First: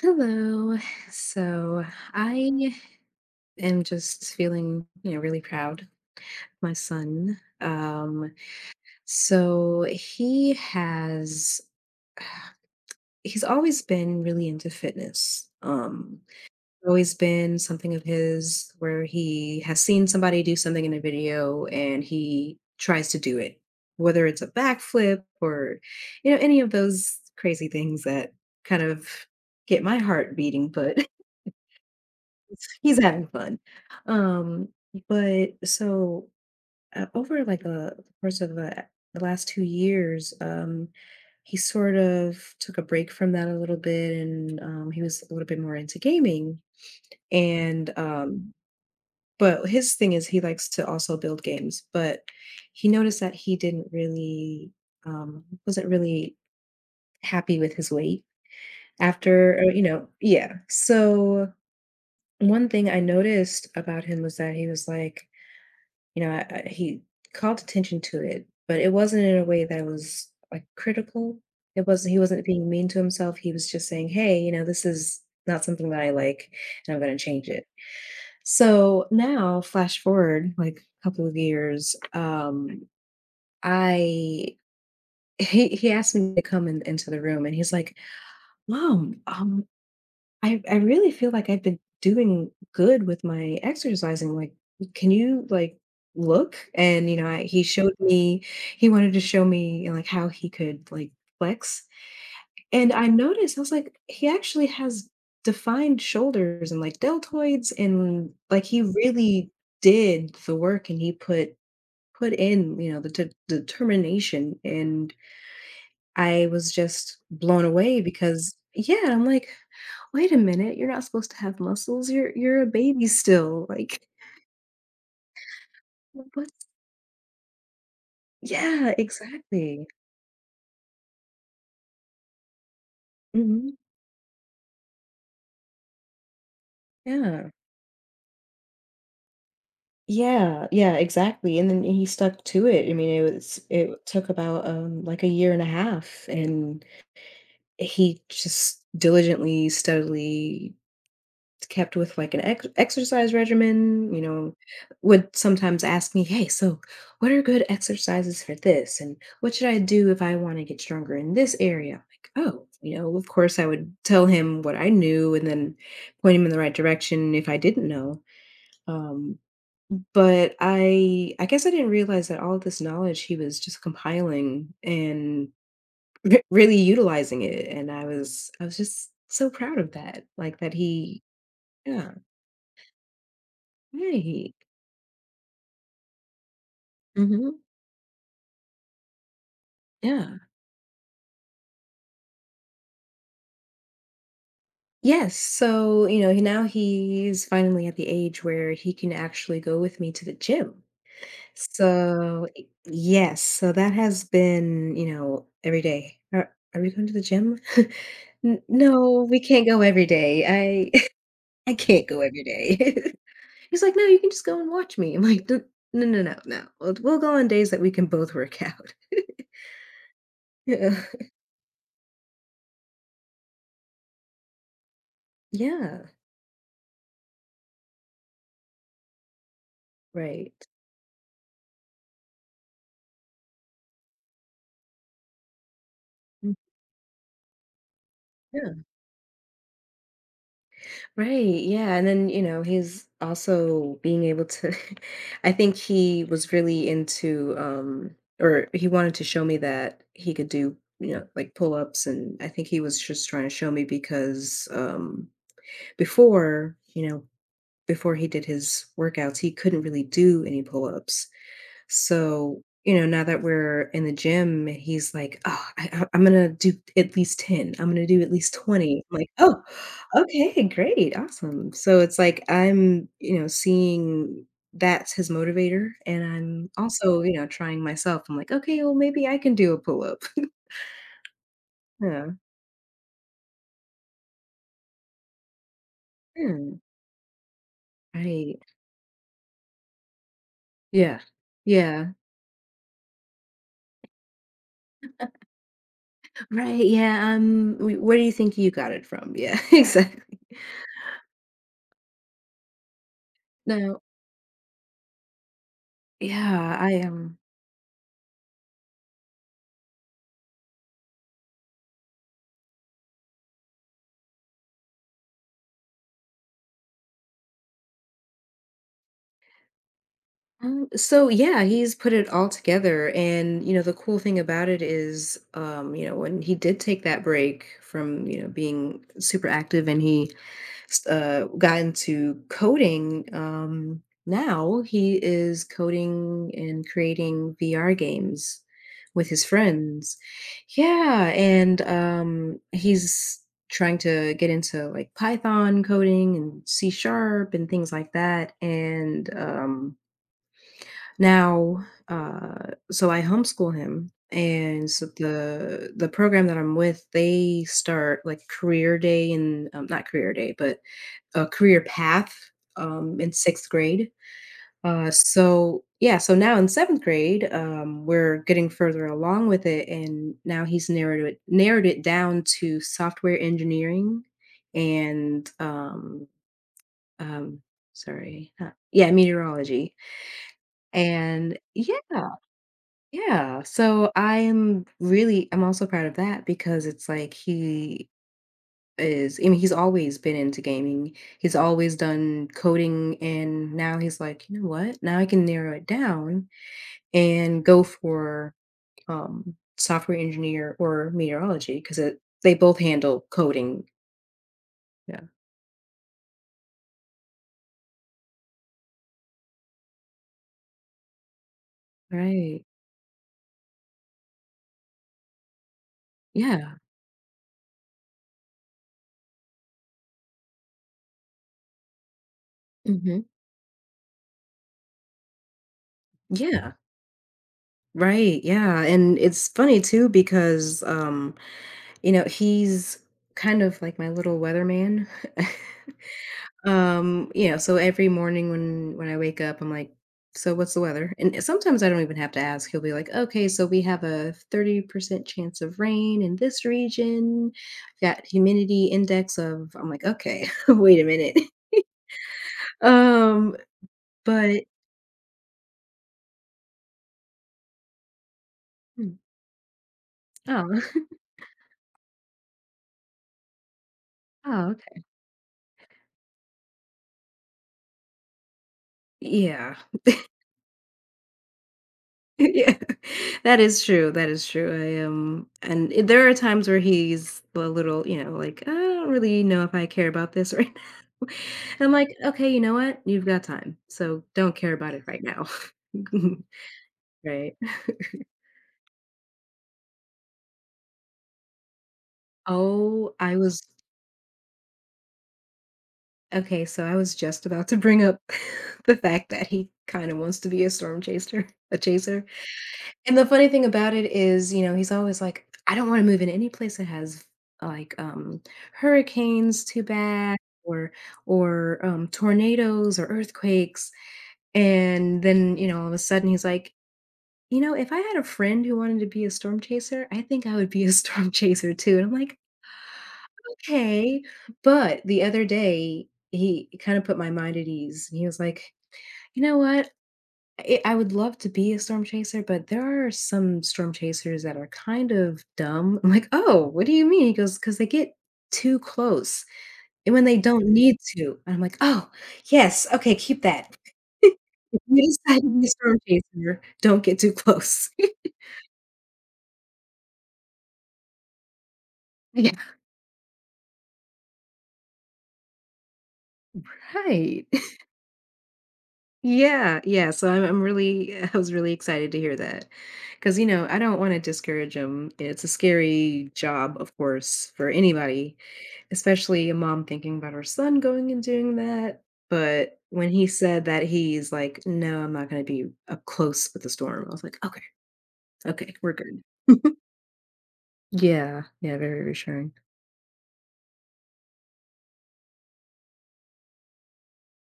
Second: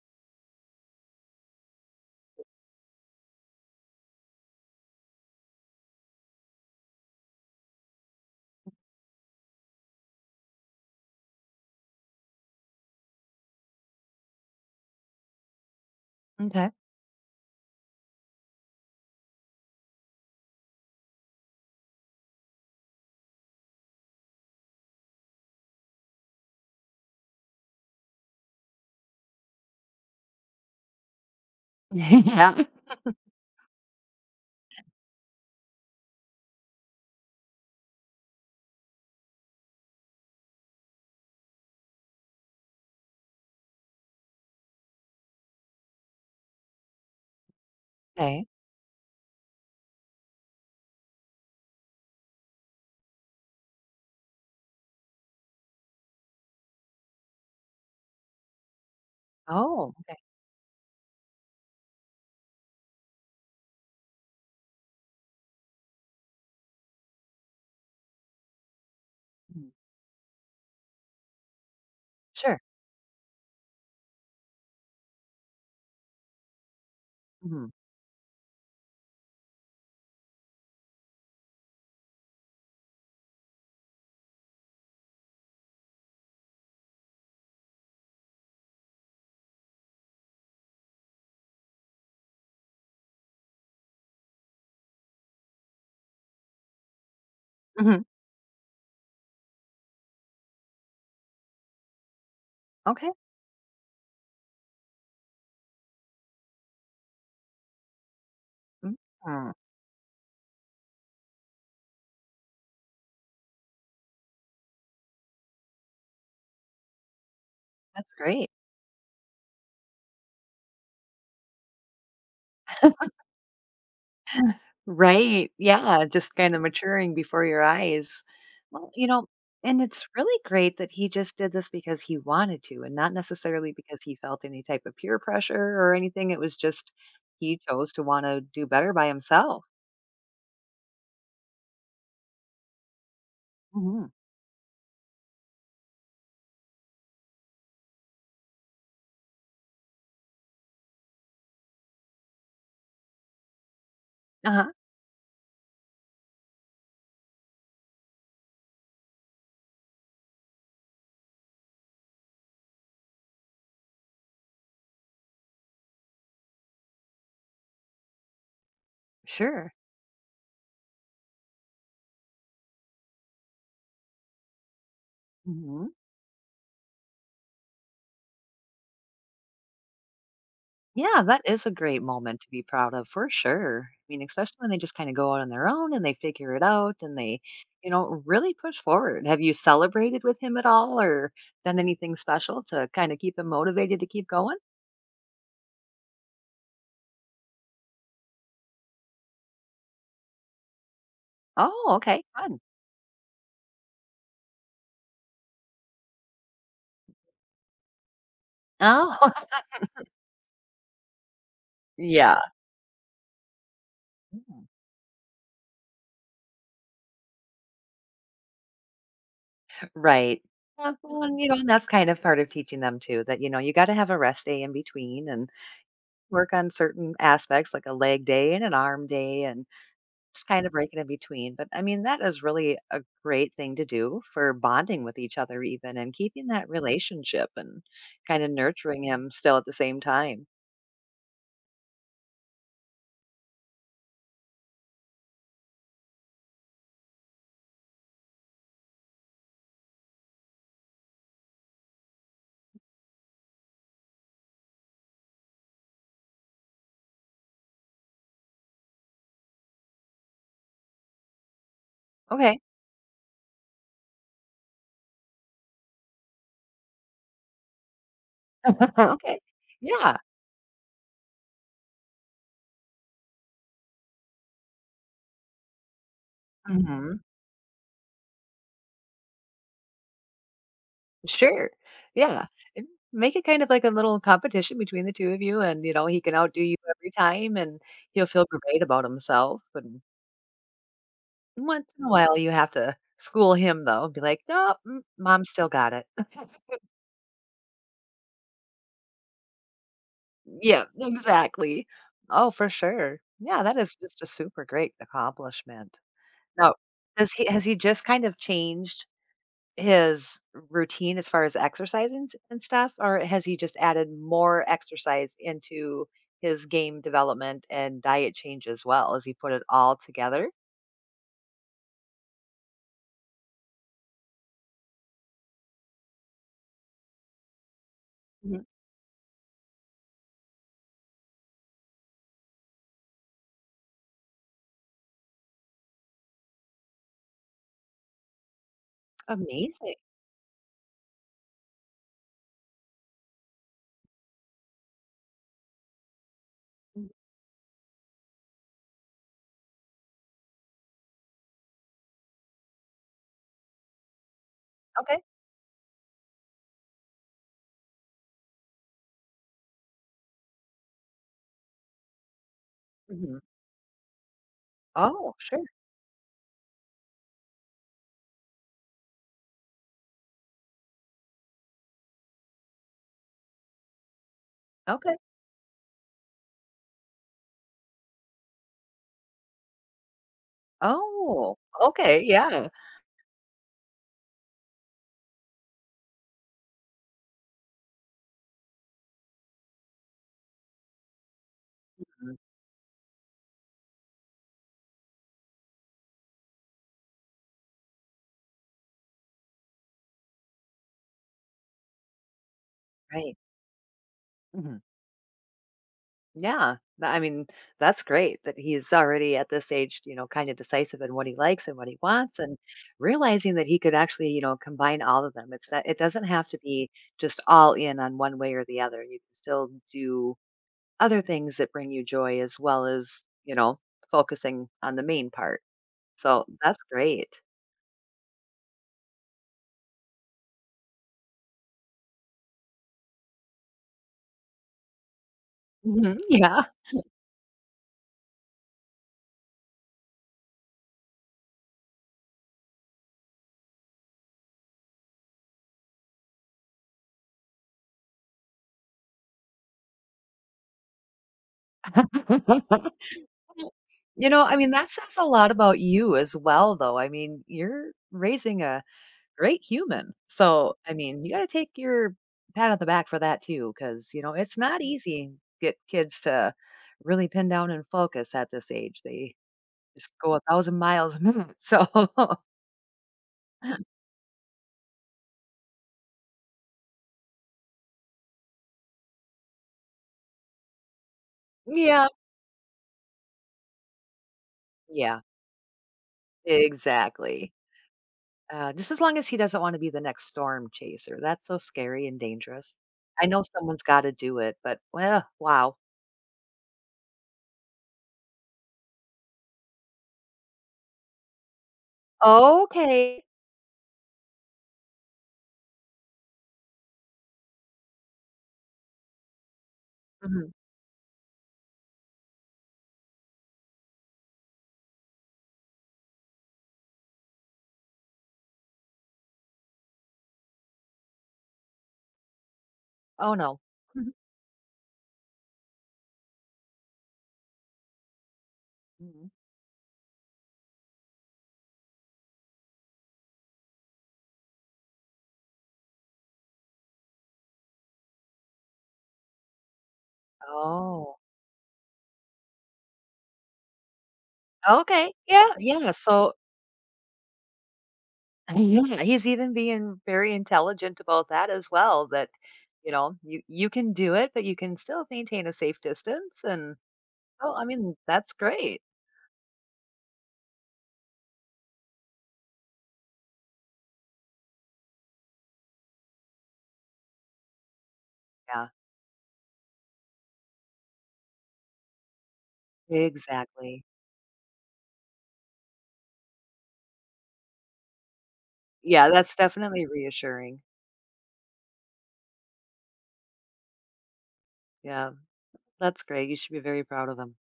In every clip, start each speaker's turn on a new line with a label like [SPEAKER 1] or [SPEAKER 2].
[SPEAKER 1] Hello. So I am just feeling really proud of my son. So he has he's always been really into fitness.
[SPEAKER 2] Okay.
[SPEAKER 1] Always been something of his where he has seen somebody do something in a video and he tries to do it, whether it's a backflip or any of those crazy things that kind of get my heart beating. But
[SPEAKER 2] Yeah.
[SPEAKER 1] he's having fun. Um, but over like a the course of the last 2 years, he sort of took a break from that a little bit, and he was a little bit more into gaming. And
[SPEAKER 2] Okay.
[SPEAKER 1] But his thing is he likes to also build games, but he noticed that he didn't really wasn't really happy with his weight after
[SPEAKER 2] Oh, okay.
[SPEAKER 1] yeah. So one thing I noticed about him was that he was like, you know, he called attention to it, but it wasn't in a way
[SPEAKER 2] Mhm.
[SPEAKER 1] that was like critical. It wasn't, He wasn't
[SPEAKER 2] Sure.
[SPEAKER 1] being mean to himself. He was just saying, hey, you know, this is not something that I like, and I'm going to change it.
[SPEAKER 2] Mhm.
[SPEAKER 1] So now, flash forward like a couple of years, I, he asked me to come into the room, and he's like, Mom, I really feel like I've been doing good with my exercising. Like, can you like look? And you know, he showed
[SPEAKER 2] Mhm.
[SPEAKER 1] me. He wanted to show me like how he could like flex. And I
[SPEAKER 2] Okay.
[SPEAKER 1] noticed, I was like, he actually has defined shoulders and like deltoids, and like he
[SPEAKER 2] Mm,
[SPEAKER 1] really
[SPEAKER 2] mm,
[SPEAKER 1] did the work, and he put in you know the determination, and I was just blown away
[SPEAKER 2] that's great.
[SPEAKER 1] because yeah, I'm like, wait a minute, you're not supposed to have muscles, you're a baby still, like,
[SPEAKER 2] Right. Yeah, just kinda
[SPEAKER 1] what's.
[SPEAKER 2] maturing before your eyes. Well,
[SPEAKER 1] Yeah,
[SPEAKER 2] and
[SPEAKER 1] exactly.
[SPEAKER 2] it's really great that he just did this because he wanted to and not necessarily
[SPEAKER 1] Mhm,
[SPEAKER 2] because he felt any type of peer pressure or anything. It was just
[SPEAKER 1] yeah.
[SPEAKER 2] he chose to wanna do better by himself.
[SPEAKER 1] Yeah, yeah, exactly, and then he stuck to it. I mean, it was, it
[SPEAKER 2] Mhm.
[SPEAKER 1] took about, like, a year and a half, and he just diligently, steadily kept with, like, an ex exercise regimen, you know,
[SPEAKER 2] Uh-huh.
[SPEAKER 1] would sometimes ask me, "Hey, so what are good exercises for this, and what should I do if I wanna get stronger in this area?" I'm like, "Oh," you know, of course I would tell him what I knew, and then point him in the right direction if I didn't know, um,
[SPEAKER 2] Sure.
[SPEAKER 1] but I guess I didn't realize that all of this knowledge he was just compiling and
[SPEAKER 2] Mhm.
[SPEAKER 1] re really utilizing it, and I was, I was just so proud of that, like, that
[SPEAKER 2] Yeah,
[SPEAKER 1] he.
[SPEAKER 2] that is a great
[SPEAKER 1] Yeah.
[SPEAKER 2] moment to be proud of for sure. I mean,
[SPEAKER 1] Right.
[SPEAKER 2] especially when they just kind of go out on their own and they figure it out and they,
[SPEAKER 1] Hmm.
[SPEAKER 2] really push forward. Have you celebrated with
[SPEAKER 1] Yeah.
[SPEAKER 2] him at all or done anything special to kind of keep him motivated to keep going?
[SPEAKER 1] Yes. So, you know, now he's finally at the age where he can actually go with me to the gym.
[SPEAKER 2] Oh, okay,
[SPEAKER 1] So,
[SPEAKER 2] fun.
[SPEAKER 1] yes. So that has been, you know, every day. Are we going to the gym?
[SPEAKER 2] Oh,
[SPEAKER 1] No, we can't go every day. I I can't go
[SPEAKER 2] yeah,
[SPEAKER 1] every day." He's like, no, you can just go and watch me. I'm like, no, no, no, no, no. We'll go on days that we can both work out.
[SPEAKER 2] right. Yeah,
[SPEAKER 1] Yeah.
[SPEAKER 2] well, and that's kind of part of teaching them too that, you got to have a rest day in between and
[SPEAKER 1] Yeah.
[SPEAKER 2] work on certain aspects like a leg day and an arm day and just
[SPEAKER 1] Right.
[SPEAKER 2] kind of breaking in between. But I mean, that is really a great thing to do for bonding with each other, even and keeping
[SPEAKER 1] Mm-hmm.
[SPEAKER 2] that relationship and kind of nurturing him still at the same time.
[SPEAKER 1] Right, yeah, and then, you know, he's also being able to I think he was really into or he wanted to show me that he could do, you know, like pull-ups, and I think he was just trying to show me because before, you know, before he did his workouts, he couldn't really do any pull-ups.
[SPEAKER 2] Okay.
[SPEAKER 1] So, you know, now that we're in the gym, he's like, "Oh, I'm gonna do at least 10. I'm gonna do at least 20." I'm like,
[SPEAKER 2] Okay.
[SPEAKER 1] "Oh,
[SPEAKER 2] Yeah.
[SPEAKER 1] okay, great, awesome." So it's like I'm, you know, seeing that's his motivator, and I'm
[SPEAKER 2] hmm
[SPEAKER 1] also, you know, trying myself. I'm like, "Okay, well, maybe I can do a pull up."
[SPEAKER 2] Sure.
[SPEAKER 1] Yeah.
[SPEAKER 2] Yeah. And make it kind of like a little competition between the two of you. And, he can outdo you
[SPEAKER 1] Hmm.
[SPEAKER 2] every time and he'll feel
[SPEAKER 1] Right.
[SPEAKER 2] great about himself. And
[SPEAKER 1] Yeah.
[SPEAKER 2] once in a
[SPEAKER 1] Yeah.
[SPEAKER 2] while, you have to school him, though, and be like, no, mom still got it.
[SPEAKER 1] Right. Yeah. Where do you think you got it from? Yeah. Exactly.
[SPEAKER 2] Yeah, exactly. Oh, for sure. Yeah, that is
[SPEAKER 1] No.
[SPEAKER 2] just a super great accomplishment. Now,
[SPEAKER 1] Yeah. I
[SPEAKER 2] does
[SPEAKER 1] am.
[SPEAKER 2] he has he just kind of changed his routine as far as exercising and stuff, or has he just added more exercise into his game development and diet change as well? Has he put it all together?
[SPEAKER 1] So yeah, he's put it all together, and you know the cool thing about it is, you know, when he did take that break from you know
[SPEAKER 2] Mhm.
[SPEAKER 1] being super active, and he got into coding, now he is coding and creating VR games with his
[SPEAKER 2] Amazing.
[SPEAKER 1] friends. Yeah, and he's trying to get into like Python coding and C
[SPEAKER 2] Mm,
[SPEAKER 1] sharp and things like that, and now, so I homeschool him, and so
[SPEAKER 2] okay.
[SPEAKER 1] the program that I'm with, they start like career day and not career day, but a career path in
[SPEAKER 2] Mhm.
[SPEAKER 1] sixth grade.
[SPEAKER 2] Oh, sure.
[SPEAKER 1] So yeah, so now in seventh grade, we're getting further along with it, and now he's narrowed it down to software engineering
[SPEAKER 2] Okay.
[SPEAKER 1] and um, sorry, not, yeah, meteorology.
[SPEAKER 2] Oh,
[SPEAKER 1] And yeah.
[SPEAKER 2] okay. Yeah.
[SPEAKER 1] Yeah, so I'm really, I'm also proud of that because it's like he is, I mean, he's always been into gaming. He's always
[SPEAKER 2] Mhm.
[SPEAKER 1] done coding, and now he's like, "You know what? Now I can narrow it down and go for software engineer or meteorology because it they both handle
[SPEAKER 2] Right.
[SPEAKER 1] coding."
[SPEAKER 2] Mhm.
[SPEAKER 1] Yeah.
[SPEAKER 2] Yeah. I mean, that's great that he's already at this age, kind of decisive in what he likes and what he wants and
[SPEAKER 1] Right.
[SPEAKER 2] realizing that he could actually, combine all of them. It's not it doesn't have to
[SPEAKER 1] Yeah.
[SPEAKER 2] be just all in on one way or the other. You can still do other things that bring you joy as well
[SPEAKER 1] Mhm.
[SPEAKER 2] as, focusing on the main part. So
[SPEAKER 1] Yeah.
[SPEAKER 2] that's great.
[SPEAKER 1] Right. Yeah, and it's funny too because you know, he's kind of like my little weatherman.
[SPEAKER 2] Mhm, yeah.
[SPEAKER 1] You know, so every morning when I wake up, I'm like, so what's the weather? And sometimes I don't even have to ask. He'll be like, okay, so we have a 30% chance of rain in this region. Got humidity index of, I'm like, okay, wait a minute. Um,
[SPEAKER 2] I
[SPEAKER 1] but
[SPEAKER 2] mean, that says a lot about you as well, though. I mean, you're raising a great human. So,
[SPEAKER 1] Oh,
[SPEAKER 2] I mean, you got to take your pat on the back for that too, because, it's
[SPEAKER 1] oh,
[SPEAKER 2] not
[SPEAKER 1] okay.
[SPEAKER 2] easy to get kids to really pin down and focus at this age. They
[SPEAKER 1] Yeah.
[SPEAKER 2] just go a thousand miles a minute. So,
[SPEAKER 1] Yeah, that is true, that is true. There are times where he's a little, you know, like, "I don't really know if I care about this right now." And I'm
[SPEAKER 2] yeah,
[SPEAKER 1] like, "Okay, you know what? You've got time, so don't care about it
[SPEAKER 2] yeah,
[SPEAKER 1] right now."
[SPEAKER 2] exactly.
[SPEAKER 1] Right.
[SPEAKER 2] Just as long as he doesn't want to be the next storm chaser. That's so scary and dangerous.
[SPEAKER 1] Oh,
[SPEAKER 2] I
[SPEAKER 1] I
[SPEAKER 2] know
[SPEAKER 1] was,
[SPEAKER 2] someone's got to do it, but well, wow.
[SPEAKER 1] okay, so I was just about to bring up the fact that he kinda wants to be a storm chaser a chaser. And
[SPEAKER 2] Okay.
[SPEAKER 1] the funny thing about it is, you know, he's always like, "I don't wanna move in any place that has, like, hurricanes too bad
[SPEAKER 2] Mhm.
[SPEAKER 1] or tornadoes or earthquakes," and then, you know, all of a sudden he's like, "You know, if I had a friend who wanted to be a storm chaser, I think I would be a storm chaser too," and I'm like,
[SPEAKER 2] Oh, no.
[SPEAKER 1] "Okay," but the other day, he kinda put my mind at ease, and he was like,
[SPEAKER 2] Mhm.
[SPEAKER 1] "You know what? I would love to be a storm chaser, but there are some storm chasers that are kind of dumb." I'm like, "Oh, what do you mean?" He goes, "'Cause they get too close, and when they don't need
[SPEAKER 2] Oh,
[SPEAKER 1] to." And I'm like, "Oh, yes, okay, keep that." If you
[SPEAKER 2] okay.
[SPEAKER 1] decide
[SPEAKER 2] Yeah,
[SPEAKER 1] to be a
[SPEAKER 2] yeah.
[SPEAKER 1] storm
[SPEAKER 2] So
[SPEAKER 1] chaser, don't get too close.
[SPEAKER 2] Yeah, he's even being very intelligent about that as well. That
[SPEAKER 1] Yeah,
[SPEAKER 2] you can do it, but you can still maintain a safe distance. And
[SPEAKER 1] right.
[SPEAKER 2] oh, I mean, that's great.
[SPEAKER 1] Yeah, yeah, so I'm really, I was really excited to hear that because you know, I don't wanna discourage 'em. It's a scary job, of course, for anybody.
[SPEAKER 2] Yeah,
[SPEAKER 1] Especially a mom thinking about her son going and doing that, but when he said that,
[SPEAKER 2] exactly.
[SPEAKER 1] he's like, "No, I'm not gonna be up close with the storm," I was like, "Okay, okay, we're
[SPEAKER 2] Yeah,
[SPEAKER 1] good."
[SPEAKER 2] that's definitely reassuring.
[SPEAKER 1] Yeah, yeah, very reassuring.
[SPEAKER 2] Yeah, that's great. You should be very proud of him.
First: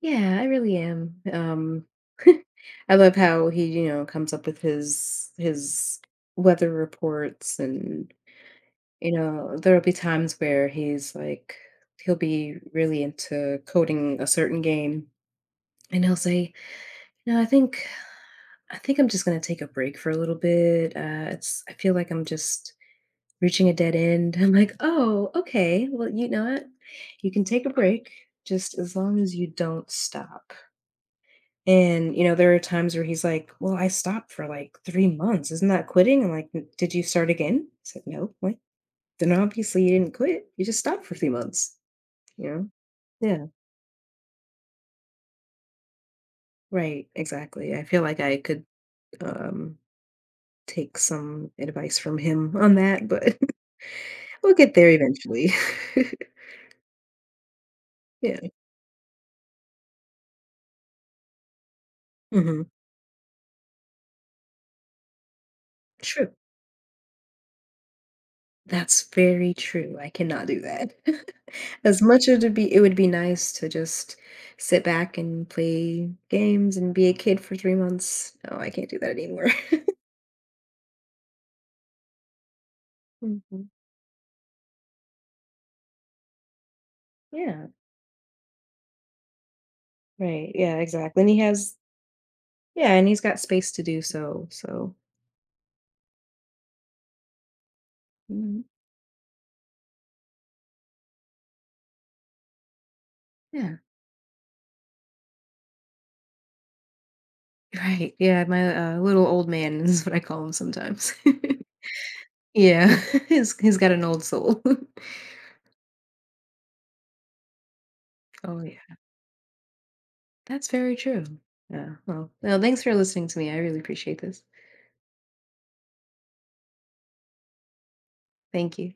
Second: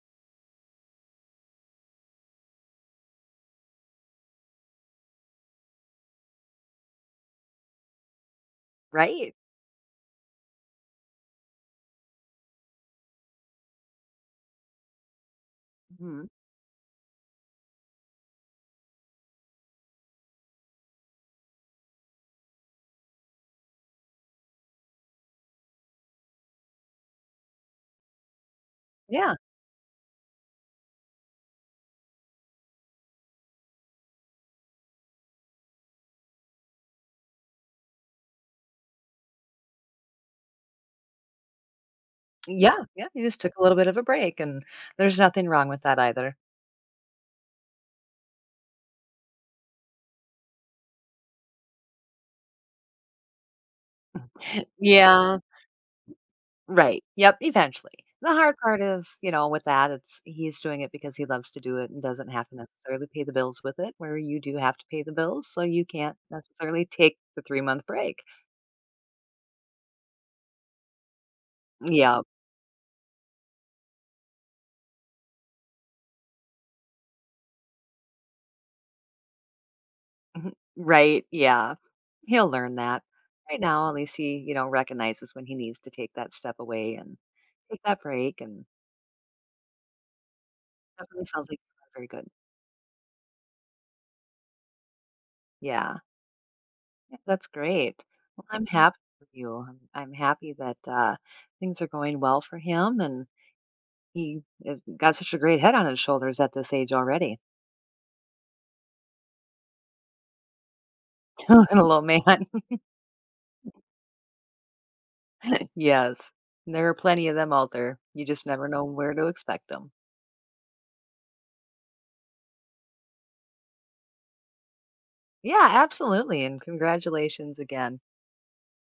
[SPEAKER 1] Yeah, I really am, I love how he, you know, comes up with his weather reports, and, you
[SPEAKER 2] Right.
[SPEAKER 1] know, there'll be times where he's like he'll be really into coding a certain game, and he'll
[SPEAKER 2] Mhm.
[SPEAKER 1] say, "No, I think I'm just gonna take a break for a little bit. It's I feel like I'm just reaching a dead end." I'm like, oh, okay. Well, you know what? You can take a break just as long
[SPEAKER 2] Yeah.
[SPEAKER 1] as you don't stop. And you know, there are times where he's like, "Well, I stopped for like 3 months. Isn't that quitting?" I'm like, Did you start again?" I said, "No." I'm like, then obviously you didn't quit. You just stopped for 3 months. You know?
[SPEAKER 2] Yeah. Yeah. You just
[SPEAKER 1] Yeah.
[SPEAKER 2] took a little bit of a break, and there's nothing wrong with that either.
[SPEAKER 1] Right. Exactly. I feel like I could um take some advice from him on that, but we'll get there
[SPEAKER 2] Yeah.
[SPEAKER 1] eventually.
[SPEAKER 2] Right. Yep, eventually. The
[SPEAKER 1] Yeah.
[SPEAKER 2] hard part is, with that, it's he's doing it because he loves to do it and doesn't have to
[SPEAKER 1] Mhm.
[SPEAKER 2] necessarily pay the bills with it, where you do have to pay the bills, so you can't
[SPEAKER 1] True.
[SPEAKER 2] necessarily take the 3-month -month break.
[SPEAKER 1] That's very true. I cannot do that. As
[SPEAKER 2] Yeah.
[SPEAKER 1] much as it'd be, it would be nice to just sit back and play games and be a kid for 3 months. No, I can't do that anymore.
[SPEAKER 2] Right, yeah. He'll learn that. Right
[SPEAKER 1] Mhm.
[SPEAKER 2] now, at least he, recognizes when he needs to take that step away and
[SPEAKER 1] Yeah.
[SPEAKER 2] take that break, and
[SPEAKER 1] Right. Yeah, exactly.
[SPEAKER 2] definitely
[SPEAKER 1] And he
[SPEAKER 2] sounds like he's
[SPEAKER 1] has,
[SPEAKER 2] doing very good.
[SPEAKER 1] yeah, and he's got space to do so, so.
[SPEAKER 2] Yeah. Yeah, that's great. Well,
[SPEAKER 1] Mhm.
[SPEAKER 2] I'm happy for you. I'm happy that, things are going well for him and
[SPEAKER 1] Yeah.
[SPEAKER 2] he has got such a great head on his shoulders at this age already.
[SPEAKER 1] Right. Yeah, my, little old man is what I call him sometimes.
[SPEAKER 2] Little man.
[SPEAKER 1] Yeah. He's got an old soul.
[SPEAKER 2] Yes. There are plenty of them out there. You just
[SPEAKER 1] Oh,
[SPEAKER 2] never know
[SPEAKER 1] yeah.
[SPEAKER 2] where to expect them.
[SPEAKER 1] That's very true. Yeah. Well, no, thanks for listening to me. I really appreciate this.
[SPEAKER 2] Yeah, absolutely, and congratulations again.
[SPEAKER 1] Thank you.